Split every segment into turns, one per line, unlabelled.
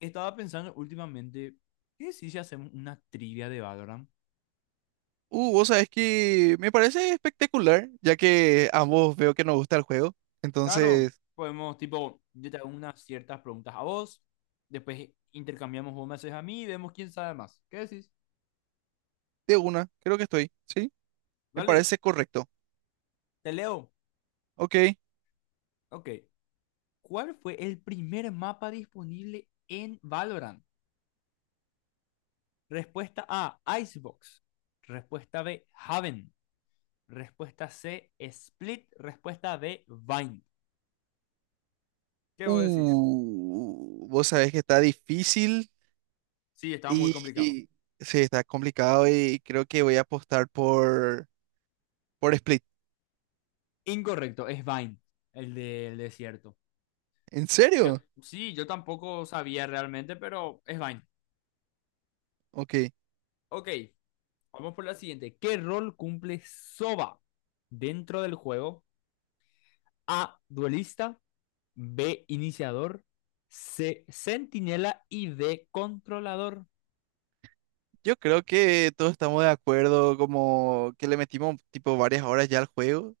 Estaba pensando últimamente, ¿qué si hacemos una trivia de Valorant?
Vos sabés que me parece espectacular, ya que ambos veo que nos gusta el juego.
Claro,
Entonces,
podemos, tipo, yo te hago unas ciertas preguntas a vos, después intercambiamos, vos me haces a mí y vemos quién sabe más. ¿Qué decís?
de una, creo que estoy, ¿sí? Me
Vale,
parece correcto.
te leo.
Ok.
Ok. ¿Cuál fue el primer mapa disponible en Valorant? Respuesta A, Icebox. Respuesta B, Haven. Respuesta C, Split. Respuesta D, Vine. ¿Qué vos decís?
Vos sabés que está difícil
Sí, estaba muy
y,
complicado.
y- sí, está complicado y creo que voy a apostar por Split.
Incorrecto, es Vine, el del desierto.
¿En
Yo,
serio?
sí, yo tampoco sabía realmente, pero es Vine.
Ok.
Ok, vamos por la siguiente. ¿Qué rol cumple Soba dentro del juego? A, duelista, B, iniciador, C, centinela y D, controlador.
Yo creo que todos estamos de acuerdo, como que le metimos tipo varias horas ya al juego.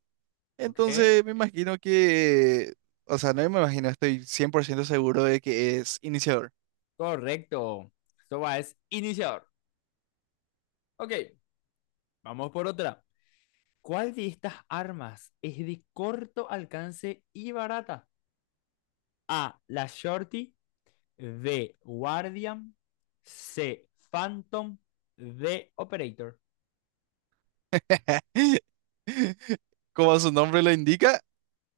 Ok,
Entonces me imagino que, o sea, no me imagino, estoy 100% seguro de que es iniciador.
correcto. Soba es iniciador. Ok, vamos por otra. ¿Cuál de estas armas es de corto alcance y barata? A, la shorty, D. Guardian. C. Phantom. D. Operator.
Como su nombre lo indica,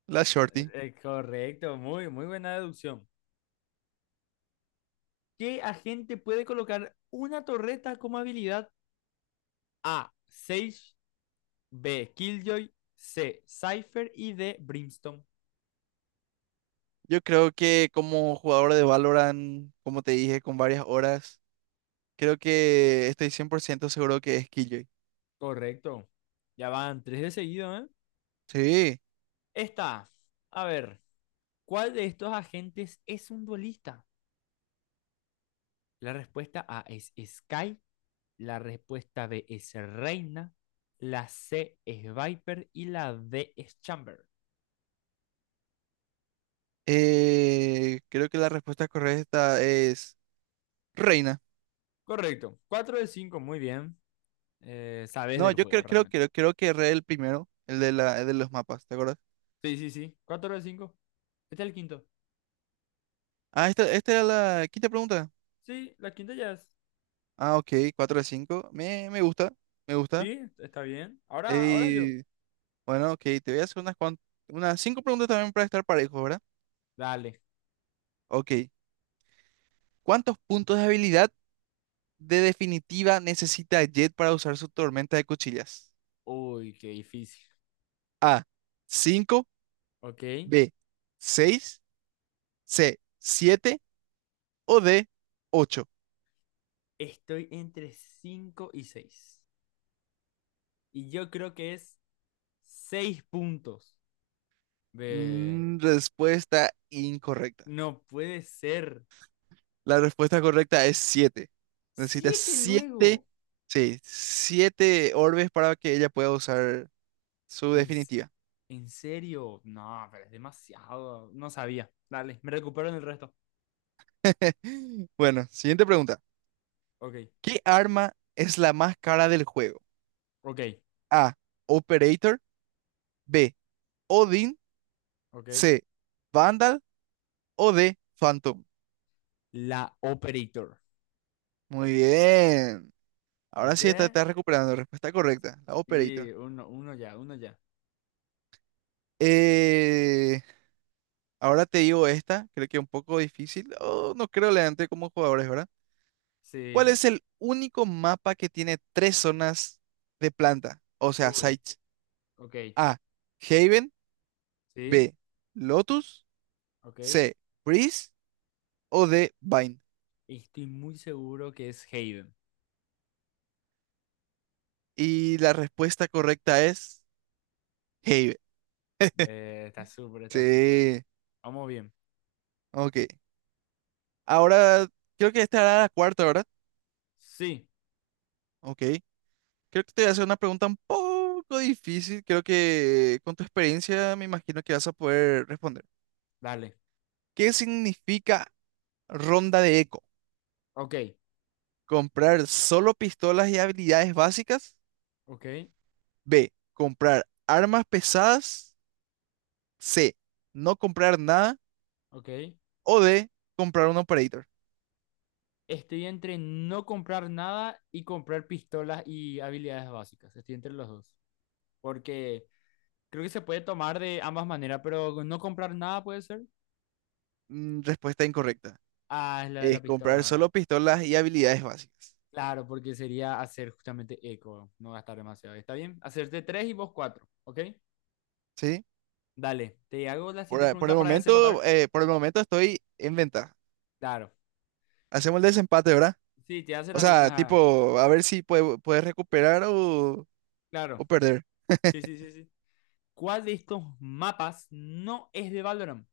la Shorty.
Correcto, muy, muy buena deducción. ¿Qué agente puede colocar una torreta como habilidad? A. Sage. B. Killjoy. C. Cypher. Y D. Brimstone.
Yo creo que como jugador de Valorant, como te dije, con varias horas, creo que estoy 100% seguro que es Killjoy.
Correcto. Ya van tres de seguido, ¿eh?
Sí,
Esta. A ver. ¿Cuál de estos agentes es un duelista? La respuesta A es Sky. La respuesta B es reina. La C es Viper y la D es Chamber.
creo que la respuesta correcta es Reina.
Correcto. Cuatro de 5, muy bien. Sabes
No,
del
yo
juego
creo, creo,
realmente.
creo, creo que Re el primero, el de los mapas, ¿te acuerdas?
Sí, sí, sí. Cuatro de 5. Este es el quinto.
Ah, esta era la quinta pregunta.
Sí, la quinta ya es.
Ah, ok, 4 de 5. Me gusta, me gusta.
Sí, está bien. Ahora, ahora yo.
Eh, bueno, ok, te voy a hacer unas 5 preguntas también para estar parejo, ¿verdad?
Dale.
Ok. ¿Cuántos puntos de habilidad de definitiva necesita Jet para usar su tormenta de cuchillas?
Uy, qué difícil.
A, 5.
Ok.
B, 6. C, 7. O D, ocho.
Estoy entre 5 y seis. Y yo creo que es 6 puntos de...
Respuesta incorrecta.
No puede ser.
La respuesta correcta es siete. Necesitas
Siete
siete,
luego.
sí, 7 orbes para que ella pueda usar su
¿En,
definitiva.
en serio? No, pero es demasiado. No sabía. Dale, me recupero en el resto.
Bueno, siguiente pregunta.
Ok,
¿Qué arma es la más cara del juego?
ok,
A. Operator. B. Odin.
ok.
C. Vandal. O D. Phantom.
La Operator.
Muy bien. Ahora sí está,
¿Viste?
está recuperando. Respuesta correcta. La Operator.
Y uno, uno ya, uno ya.
Eh, Ahora te digo esta. Creo que es un poco difícil. Oh, no creo leante como jugadores, ¿verdad? ¿Cuál
Sí.
es el único mapa que tiene tres zonas de planta? O sea,
Uy,
sites.
ok.
A. Haven.
Sí,
B. Lotus.
ok.
C. Breeze. O D. Vine.
Estoy muy seguro que es Hayden.
Y la respuesta correcta es Haven.
Está súper, está súper.
Sí.
Vamos bien.
Ok. Ahora, creo que esta era la cuarta, ¿verdad?
Sí,
Ok. Creo que te voy a hacer una pregunta un poco difícil. Creo que con tu experiencia me imagino que vas a poder responder.
dale.
¿Qué significa ronda de eco?
Ok,
Comprar solo pistolas y habilidades básicas.
ok,
B. Comprar armas pesadas. C. No comprar nada.
ok.
O D. Comprar un operator.
Estoy entre no comprar nada y comprar pistolas y habilidades básicas. Estoy entre los dos. Porque creo que se puede tomar de ambas maneras, pero no comprar nada puede ser.
Respuesta incorrecta.
Ah, es la de la
Es comprar
pistola, ¿verdad?
solo pistolas y habilidades básicas.
Claro, porque sería hacer justamente eco, no gastar demasiado. ¿Está bien? Hacerte tres y vos cuatro, ¿ok?
¿Sí?
Dale, te hago la
Por,
siguiente
a- por
pregunta
el
para
momento,
desempatar.
estoy en ventaja.
Claro.
Hacemos el desempate, ¿verdad?
Sí, te voy a hacer
O sea,
algunas.
tipo, a ver si puedes recuperar o,
Claro.
o perder.
Sí, sí, sí, sí. ¿Cuál de estos mapas no es de Valorant?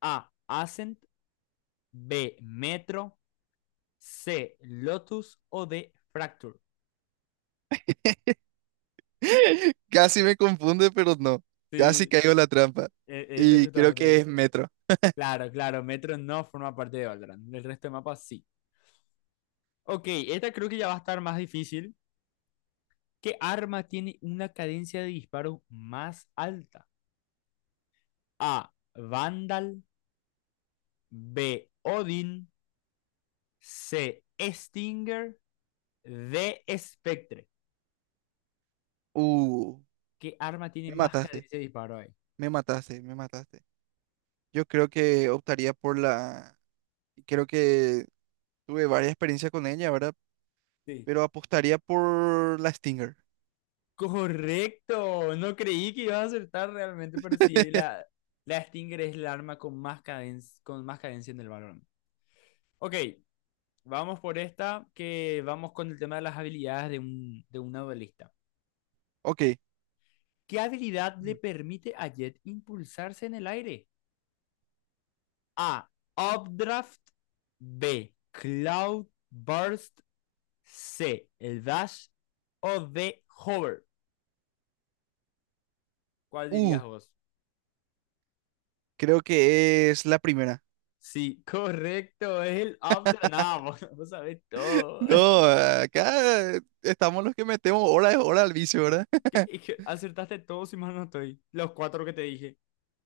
A. Ascent. B. Metro. C. Lotus o D. Fracture.
Casi me confunde, pero no. Casi
Sí,
caigo en la trampa.
ese
Y creo que
justamente.
es Metro.
Claro, claro, Metro no forma parte de Valorant. El resto de mapas sí. Ok, esta creo que ya va a estar más difícil. ¿Qué arma tiene una cadencia de disparo más alta? A. Vandal. B. Odin. C. Stinger. D. Spectre.
Uh,
¿Qué arma tiene
Me
más
mataste,
cadencia de disparo ahí?
me mataste, me mataste. Yo creo que optaría por la... Creo que tuve varias experiencias con ella, ¿verdad?
Sí.
Pero apostaría por la Stinger.
Correcto, no creí que ibas a acertar realmente, pero sí, la, la Stinger es el arma con más cadencia en el balón. Ok, vamos por esta, que vamos con el tema de las habilidades de un, de una duelista.
Ok.
¿Qué habilidad le
Ujú.
permite a Jet impulsarse en el aire? A. Updraft. B. Cloud Burst. C. El Dash. O D. Hover. ¿Cuál
Uh,
dirías vos?
Creo que es la primera.
Sí, correcto, es el up de nada, vos, vos sabés todo.
No, acá estamos los que metemos hora de hora al vicio, ¿verdad?
Es que acertaste todo si mal no estoy. Los cuatro que te dije.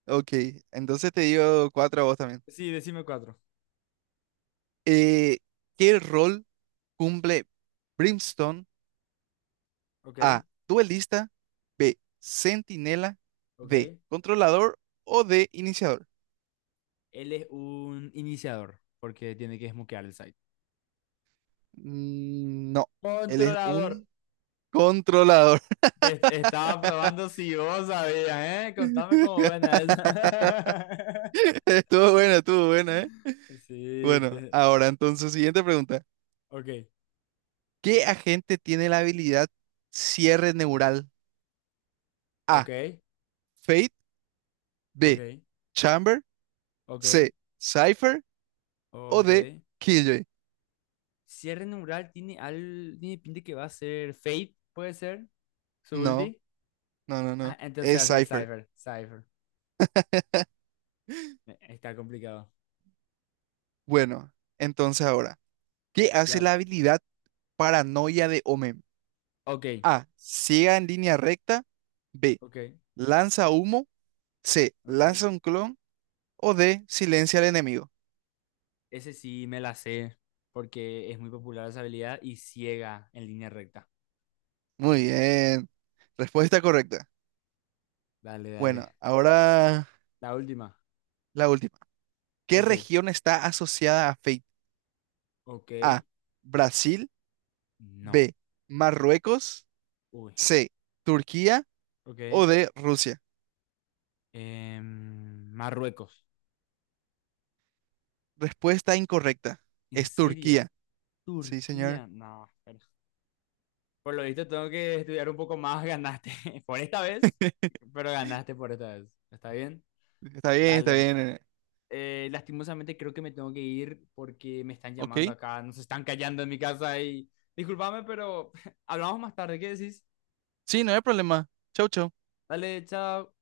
Ok, entonces te digo cuatro a vos también.
Sí, decime cuatro.
Eh, ¿Qué rol cumple Brimstone?
Ok,
A. Duelista. B. Centinela.
ok.
D. Controlador O D. Iniciador.
Él es un iniciador, porque tiene que smokear el site.
No, él es
Controlador.
un controlador.
Te estaba probando si vos sabías, ¿eh? Contame cómo buena es.
Estuvo buena, ¿eh?
Sí,
Bueno,
te...
ahora entonces, siguiente pregunta.
Ok,
¿Qué agente tiene la habilidad cierre neural? A.
ok,
Fate.
ok,
B. Chamber.
ok,
C. Cypher. O
ok.
D. Killjoy.
Cierre neural tiene, al, tiene pinta que va a ser Fate, puede ser, su
No,
ulti.
no, no, no.
Ah, entonces va
Es
a ser
Cypher.
Cypher, Cypher. Está complicado.
Bueno, entonces ahora, ¿qué hace la
Claro.
habilidad? Paranoia de Omen.
Ok,
A. Ciega en línea recta. B.
ok,
Lanza humo. C.
ok.
Lanza un clon. O D. Silencia al enemigo.
Ese sí me la sé, porque es muy popular esa habilidad y ciega en línea recta.
Muy bien. Respuesta correcta.
Dale,
Bueno,
dale.
ahora
La última.
la última. ¿Qué
Ok,
región está asociada a Fate?
ok.
A. Brasil.
No.
B. Marruecos.
Uy,
C. Turquía. O
ok.
D. Rusia.
Marruecos.
Respuesta incorrecta.
¿En
Es
serio?
Turquía. Sí, señor.
Turquía. No, espera. Por lo visto tengo que estudiar un poco más, ganaste por esta vez, pero ganaste por esta vez. ¿Está bien?
Está bien, está
Dale.
bien.
Lastimosamente creo que me tengo que ir porque me están llamando
Ok.
acá, nos están callando en mi casa y discúlpame, pero hablamos más tarde, ¿qué decís?
Sí, no hay problema. Chau, chau.
Dale, chao.